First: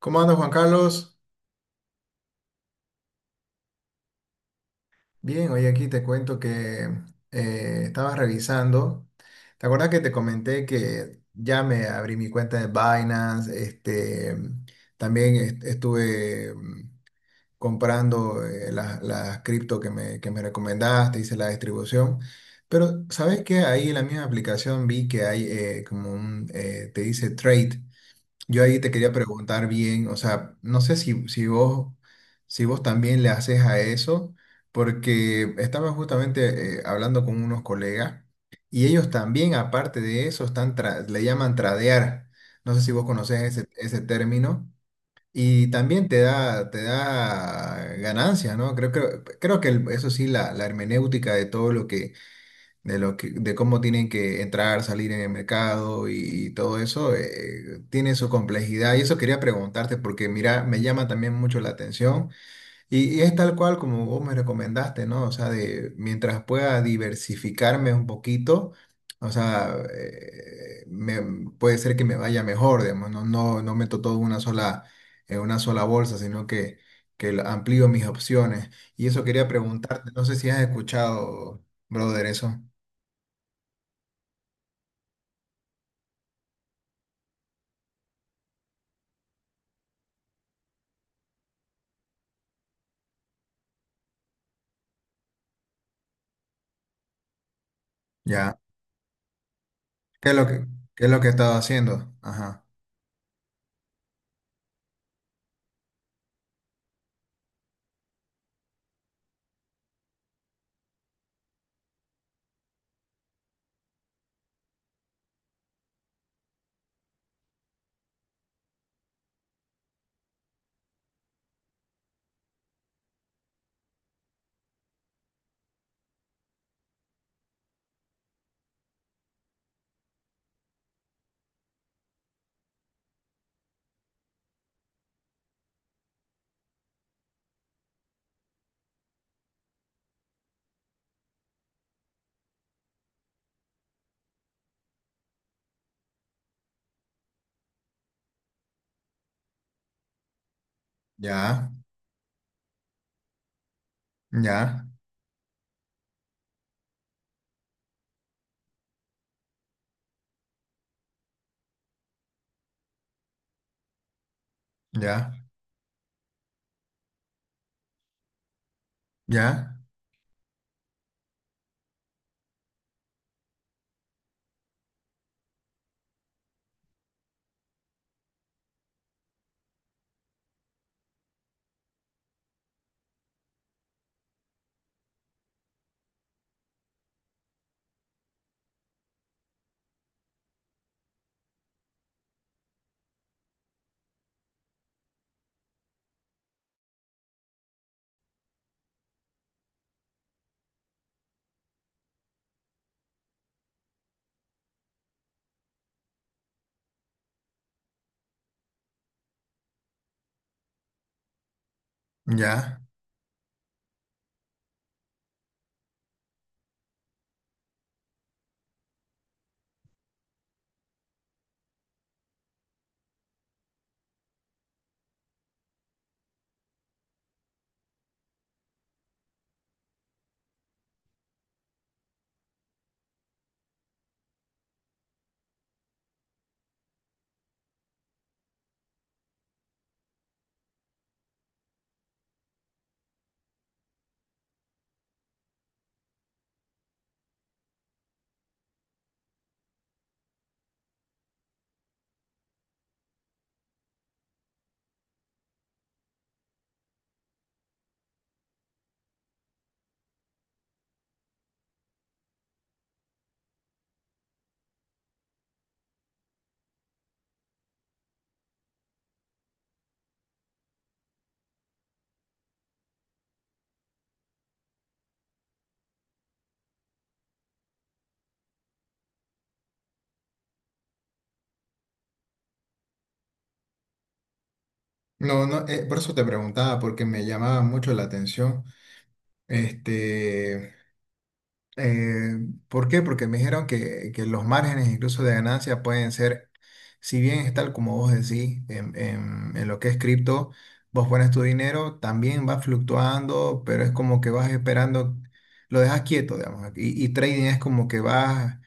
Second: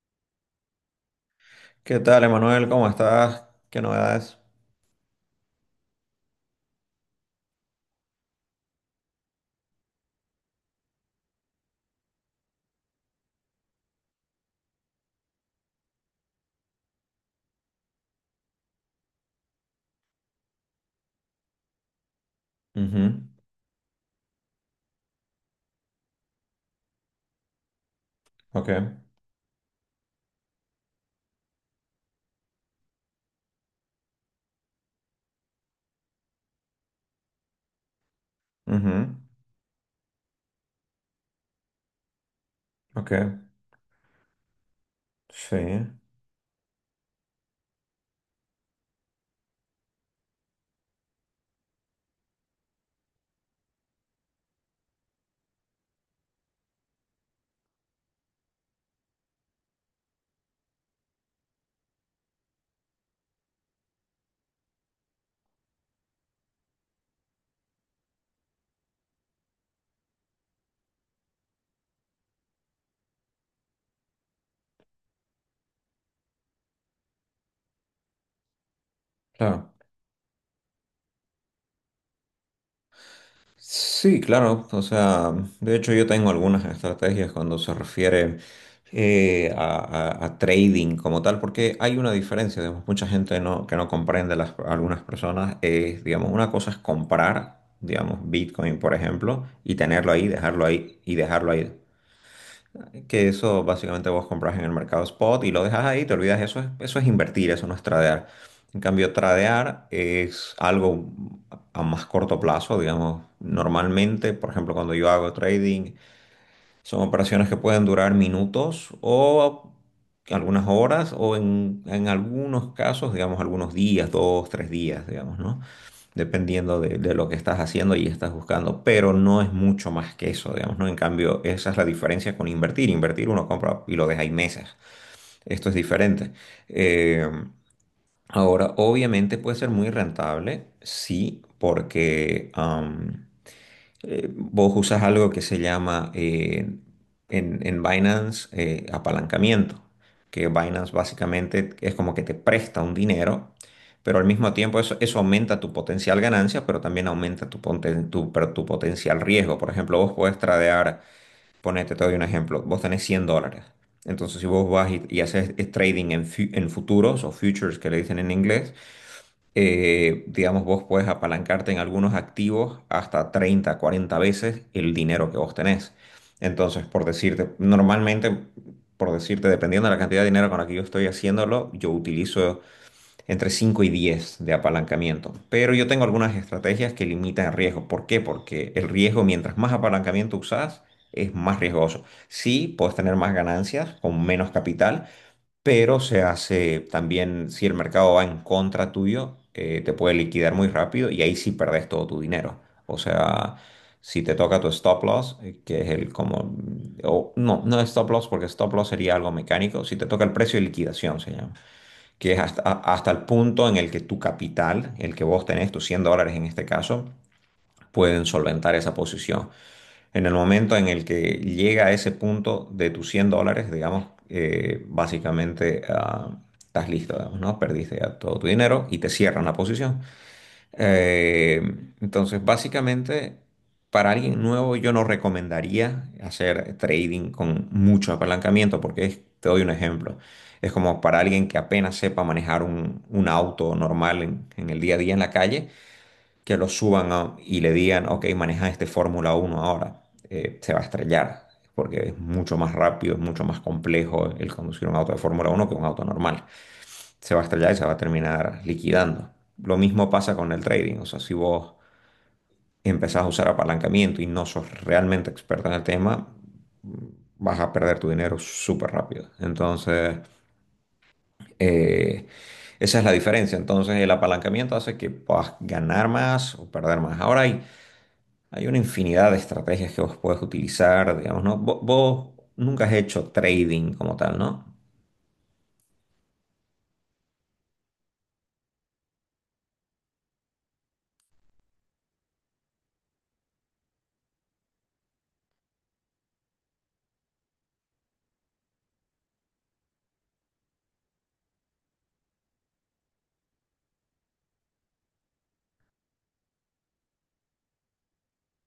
¿Cómo andas, Juan Carlos? ¿Qué tal, Emanuel? ¿Cómo estás? ¿Qué novedades? Bien, hoy aquí te cuento que estaba revisando. ¿Te acuerdas que te comenté que ya me abrí mi cuenta de Binance? También estuve comprando las cripto que me recomendaste, hice la distribución. Pero, Ujú. ¿sabes qué? Ahí en la misma aplicación vi que hay como un, te dice trade. Yo Ok. ahí te quería preguntar bien, o sea, no sé si vos, si vos también le haces a eso, porque estaba justamente hablando con unos colegas y Ujú. ellos también, aparte de eso, están le llaman tradear. No sé si vos Ok. conocés ese término. Sí. Y también te da ganancias, ¿no? Creo que eso sí, la hermenéutica de todo lo que de cómo tienen que entrar, salir en el mercado y todo eso, tiene su complejidad. Y eso quería preguntarte porque, mira, me llama también mucho la atención y es tal cual como vos me recomendaste, ¿no? O sea, de mientras pueda diversificarme un poquito. O sea, puede ser que me vaya mejor, digamos, no meto todo en una sola bolsa, sino amplío mis opciones. Y eso quería Claro. preguntarte, no sé si has escuchado, brother, eso. Sí, claro. O sea, de hecho yo tengo algunas estrategias cuando se refiere eh, a, a trading como tal, porque hay una diferencia, digamos, mucha gente no, que no comprende, las, algunas personas, es, digamos, una cosa es comprar, digamos, Ya. Bitcoin, por ejemplo, y tenerlo ahí, ¿Qué es lo dejarlo que, ahí qué es y lo que he dejarlo estado ahí. haciendo? Ajá. Que eso básicamente vos compras en el mercado spot y lo dejas ahí, te olvidas, eso es invertir, eso no es tradear. En cambio, tradear es algo a más corto plazo, digamos, normalmente, por ejemplo, cuando yo hago trading, son operaciones que pueden durar minutos o algunas horas o en algunos casos, digamos, algunos días, dos, tres días, digamos, ¿no? Dependiendo de lo que estás haciendo y estás buscando, pero no es mucho más que eso, digamos, ¿no? En cambio, esa es la diferencia con invertir. Invertir uno compra y lo deja ahí meses. Esto es diferente. Eh, Ahora, obviamente puede ser muy rentable, sí, porque... vos usas algo que se llama en Binance apalancamiento, que Binance básicamente Ya, es como que te presta un dinero, pero al mismo tiempo ya, eso, eso aumenta tu potencial ganancia, pero también aumenta pero tu potencial riesgo. Por ejemplo, vos podés tradear, ponete, te doy un ejemplo, vos tenés $100. Entonces, si vos vas y ya, haces trading en, en futuros o futures que le dicen en inglés, ya, digamos, vos puedes apalancarte en algunos activos hasta 30, 40 veces el dinero que vos tenés. Entonces, por decirte, normalmente, por decirte, dependiendo de la cantidad de dinero con la que yo estoy haciéndolo, yo utilizo entre 5 y 10 de apalancamiento. Pero yo tengo algunas estrategias que limitan el riesgo. ¿Por qué? Porque el riesgo, mientras más apalancamiento usás, es más riesgoso. Sí, puedes tener más ganancias con menos capital, pero se hace también, si el mercado va en contra tuyo, te puede liquidar muy rápido y ahí sí perdés todo tu dinero. O sea, si te toca tu stop loss, que es el como, no, no es stop loss porque stop loss sería algo mecánico, si te toca el precio de liquidación se llama, que es hasta, ya. Hasta el punto en el que tu capital, el que vos tenés, tus $100 en este caso, pueden solventar esa posición. En el momento en el que llega a ese punto de tus $100, digamos, básicamente estás listo, digamos, ¿no? Perdiste ya todo tu dinero y te cierran la posición. Eh, entonces, básicamente, para alguien nuevo yo no recomendaría hacer trading con mucho apalancamiento porque te doy un ejemplo. Es como para alguien que apenas sepa manejar un auto normal en el día a día en la calle que y le digan, ok, maneja este Fórmula uno ahora, se va a estrellar, porque es mucho más rápido, es mucho más complejo el conducir un auto de Fórmula uno que un auto normal. Se va a estrellar y se va a terminar liquidando. Lo mismo pasa con el trading, o sea, si vos empezás a usar apalancamiento y no sos realmente experto en el tema, vas a perder tu dinero súper rápido. Entonces, eh, esa es la diferencia. Entonces, el apalancamiento hace que puedas ganar más o perder más. Ahora hay Hay una infinidad de estrategias que vos podés utilizar, digamos, ¿no? Vos, nunca has hecho trading como tal, ¿no? No, no, por eso te preguntaba, porque me llamaba mucho la atención. Este. Eh, ¿Por qué? Porque me dijeron que los márgenes incluso de ganancia pueden ser, si bien es tal como vos decís, en lo que es cripto, vos pones tu dinero, también va fluctuando, pero es como que vas esperando, lo dejas quieto, digamos, y trading es como que vas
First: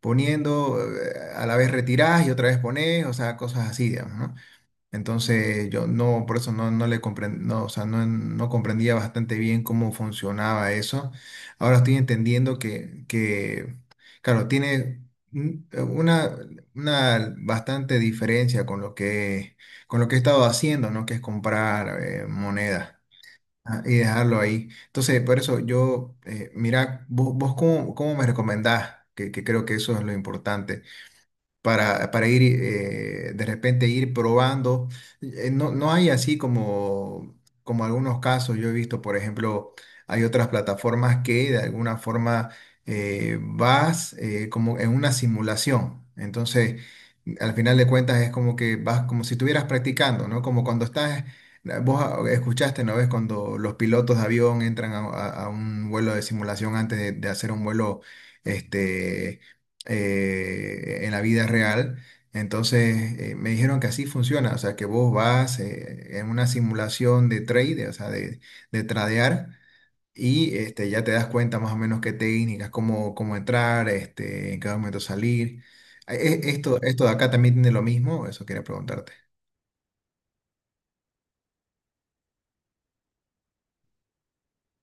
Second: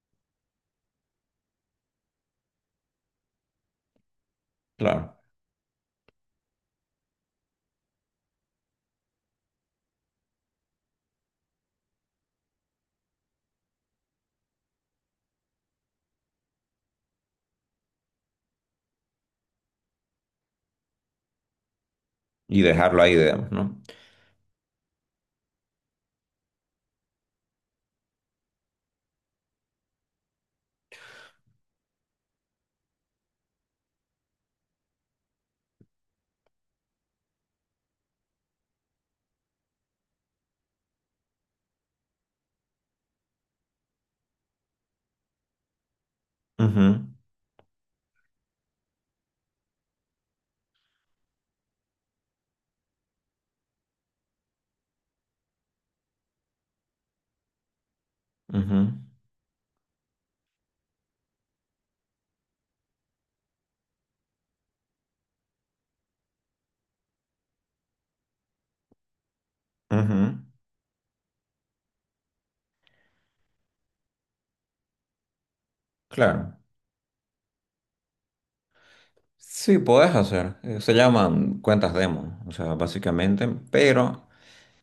poniendo, a la vez retirás y otra vez pones, o sea, cosas así, digamos, ¿no? Claro. Entonces yo no, por eso no, no le comprendía, no, o sea, no, no comprendía bastante bien cómo funcionaba eso. Ahora estoy entendiendo que claro, tiene un- una, una bastante diferencia con lo que he estado haciendo, ¿no? Que es comprar Y dejarlo moneda ahí, digamos, ¿no? ah, y dejarlo ahí. Entonces, por eso yo, mira, vos cómo, cómo me recomendás, que creo que eso es lo importante para ir de repente ir probando. No, no hay así como, como algunos casos, yo he visto, por ejemplo, hay otras plataformas que de alguna forma vas como en una simulación. Entonces, Ujú, al final de cuentas es como que vas como si estuvieras practicando, ¿no? Como cuando estás... Vos ah, escuchaste, ¿no ves? Cuando los pilotos de avión entran a un vuelo de simulación antes de hacer un vuelo, ujú, este, en la vida real. Entonces me dijeron que así funciona, o sea, que vos vas en una simulación de trade, o sea, de tradear, ujú. y este, ya te das cuenta más o menos qué técnicas, cómo, cómo entrar, este, en cada momento salir. Claro. Esto, esto de acá también tiene lo mismo, eso quería preguntarte. Sí, podés hacer. Se llaman cuentas demo, o sea, básicamente, pero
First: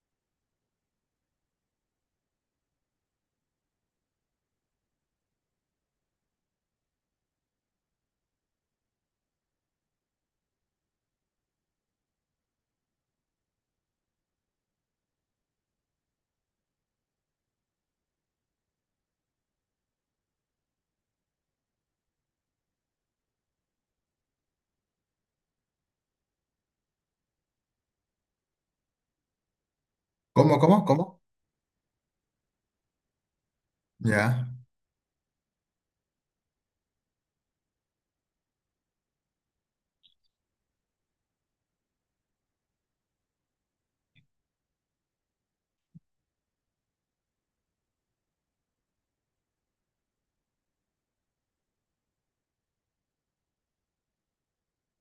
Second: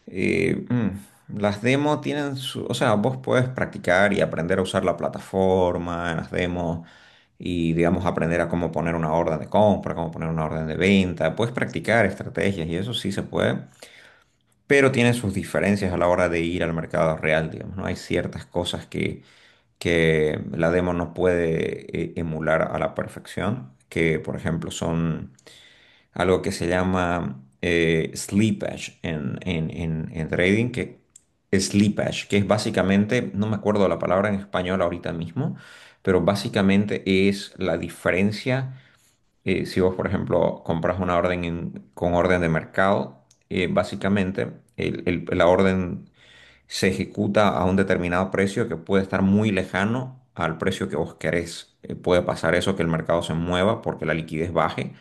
las demo tienen su... O sea, vos podés practicar y aprender a usar la plataforma en las demos. Y, digamos, aprender a cómo poner una orden de compra, cómo poner una orden de venta. Puedes practicar estrategias y eso sí se puede, pero tiene sus diferencias a la hora de ir al mercado real, digamos, ¿no? Hay ciertas cosas que la demo no puede emular a la perfección, que, por ejemplo, son algo que se llama slippage en, en ¿Cómo, trading, cómo, que cómo? slippage, que es básicamente, no me acuerdo la palabra en Ya, español ahorita mismo, pero básicamente es la diferencia. Eh, si vos, por ejemplo, compras una orden con orden de mercado, básicamente la orden se ejecuta a un determinado precio que puede estar muy lejano al precio que vos querés. Puede pasar eso, que el mercado se mueva porque la liquidez baje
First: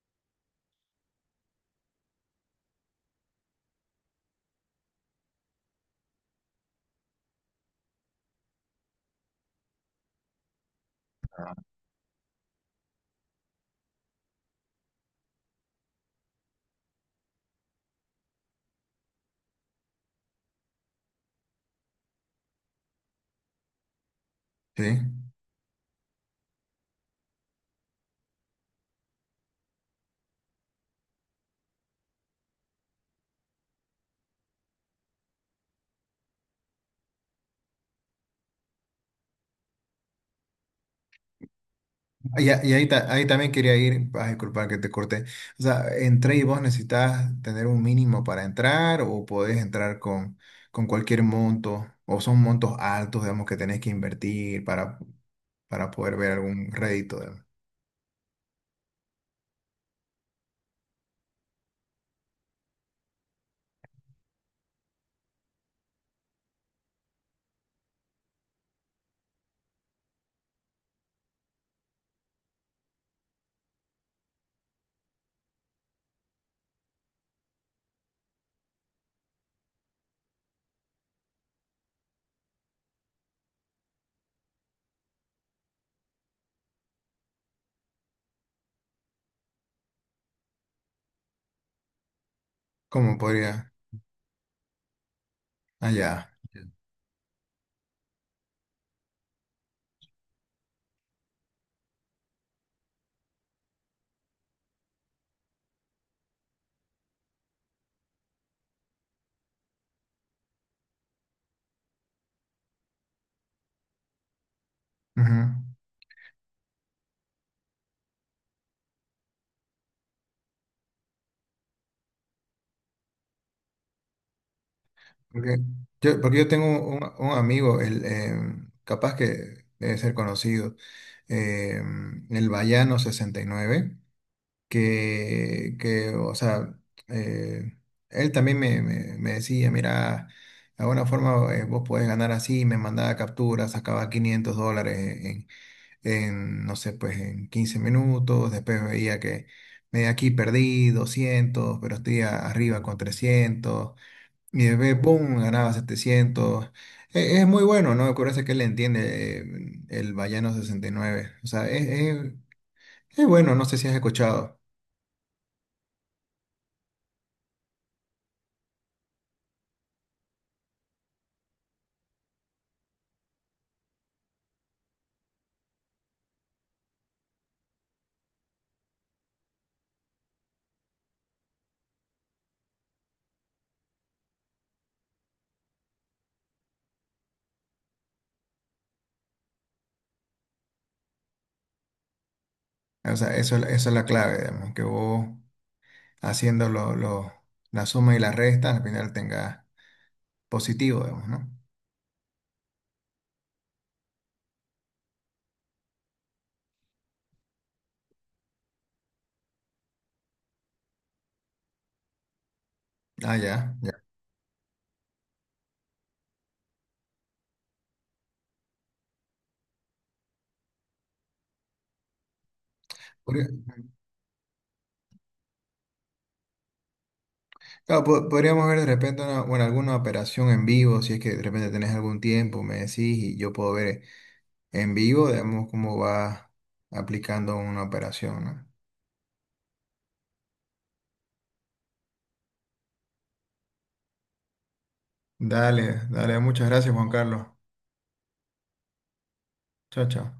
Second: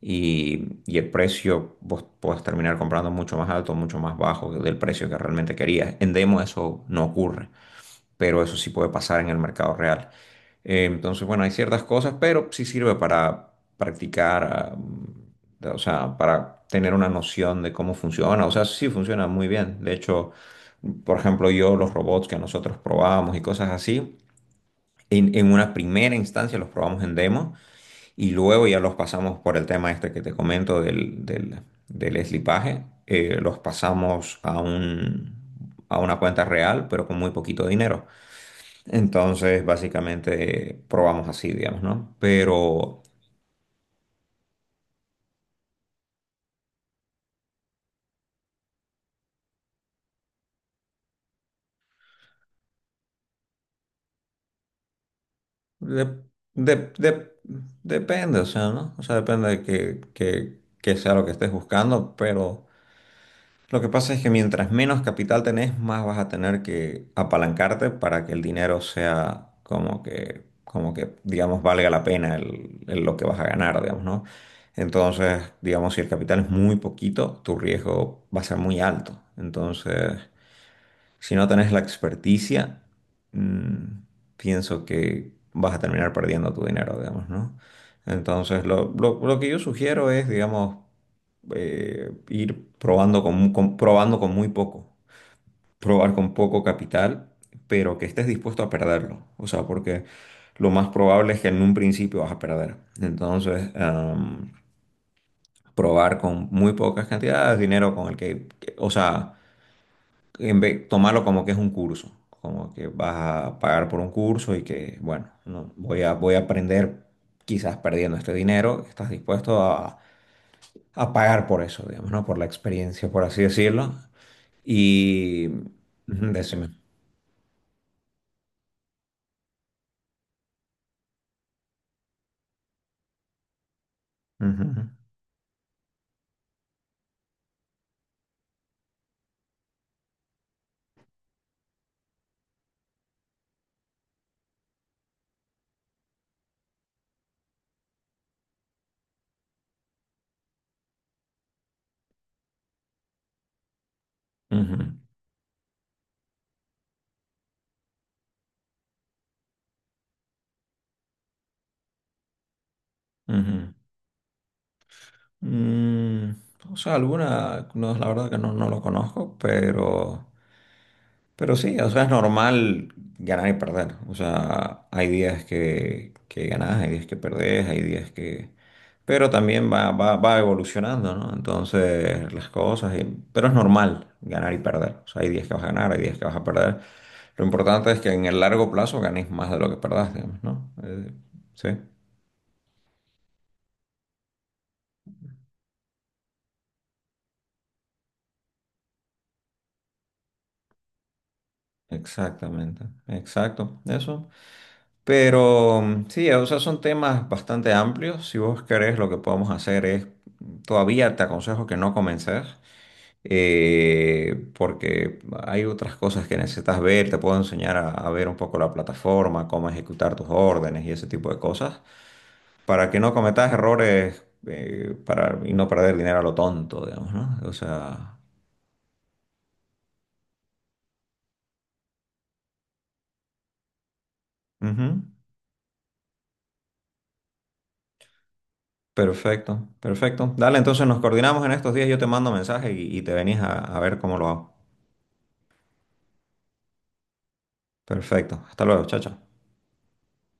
y el precio vos podés terminar comprando mucho más alto, mucho más bajo del precio que realmente querías. En demo eso no ocurre, pero eso sí puede pasar en el mercado real. Entonces, bueno, hay ciertas cosas, pero sí sirve para practicar, o sea, para tener una noción de cómo funciona. O sea, sí funciona muy bien. De hecho, por ejemplo, yo los robots que nosotros probábamos y cosas así, sí. En una primera instancia los probamos en demo y luego ya los pasamos por el tema este que te comento del eslipaje, los pasamos a un, a una cuenta real, pero con muy poquito dinero. Entonces, básicamente, probamos así, digamos, ¿no? Y, y ahí, Pero ahí también quería ir, ah, disculpa que te corté. O sea, entré y vos necesitas tener un mínimo para entrar o podés entrar con cualquier monto o son montos altos, digamos, que tenés que invertir para de- poder ver algún de- rédito, de- digamos. depende, o sea, ¿no? O sea, depende de que sea lo que estés buscando, pero... Lo que pasa es que mientras menos capital tenés, más vas a tener que apalancarte para que el dinero sea como que, digamos, valga la pena el lo que vas a ganar, digamos, ¿no? Entonces, digamos, si el capital es muy poquito, tu riesgo va a ser muy alto. Entonces, si no tenés la experticia, mm, pienso que vas a terminar perdiendo tu dinero, digamos, ¿no? Entonces, lo que yo sugiero es, digamos, ir ¿Cómo probando con, podría? Probando con muy poco, probar Allá. con poco capital, pero que estés dispuesto a perderlo. O sea, porque lo más probable es que en un principio vas a perder. Entonces, am, probar con muy pocas cantidades de dinero con el que, o sea tomarlo como que es un curso, como que vas a pagar por un curso y que, bueno, no, voy a, voy a aprender quizás perdiendo este dinero, estás dispuesto a pagar por eso, digamos, ¿no? Por la experiencia, por así decirlo. Y Porque ujú, porque yo decime. tengo un amigo, él, capaz que debe ser conocido, el Bayano 69. Ujú, Que, o sea, eh, él también me decía, mira, de alguna forma vos podés ganar así, me mandaba capturas, sacaba $500 en, en, no sé, pues en 15 minutos, después veía que me aquí perdí 200 pero estoy arriba con 300 y después, ujú, ¡pum!, ganaba 700. Es muy bueno, ¿no? Me parece que él entiende el Vallano 69. O sea, es bueno, no ujú. sé si has escuchado. Mm, o sea, alguna, no, la verdad que no, no lo conozco, pero... Pero sí, o sea, es normal ganar y perder. O sea, hay días que ganás, hay días que perdés, hay días que... Pero también va evolucionando, ¿no? Entonces, las cosas... y- Pero es normal ganar y perder. O sea, hay días que vas a ganar, hay días que vas a perder. Lo importante es que en el largo plazo ganes más de lo que perdás, digamos, ¿no? Sí, O sea, eso es la clave, digamos, que vos haciendo la suma y la resta, al final tengas positivo, digamos, ¿no? exactamente. Exacto. Eso. Pero mm, sí, o sea, son temas bastante amplios. Si vos querés, lo que podemos hacer es, todavía te aconsejo que no comences, Ah, ya, ya. Porque hay otras cosas que necesitas ver. Te puedo enseñar a ver un poco la plataforma, cómo ejecutar tus órdenes y ese tipo de cosas, para que no cometas Podría- errores, y no perder dinero a lo tonto, digamos, ¿no? O claro, sea, podríamos ver de repente una, bueno, alguna operación en vivo, si es que de repente tenés algún tiempo, me decís, y yo puedo ver en ujú. vivo, digamos, cómo va aplicando una operación, ¿no? Perfecto, perfecto. Dale, entonces nos coordinamos en estos días. Yo te mando mensaje y te venís a ver cómo lo hago. Dale, dale, muchas gracias, Juan Carlos. Perfecto. Hasta luego, chao, chao. Chao, chao.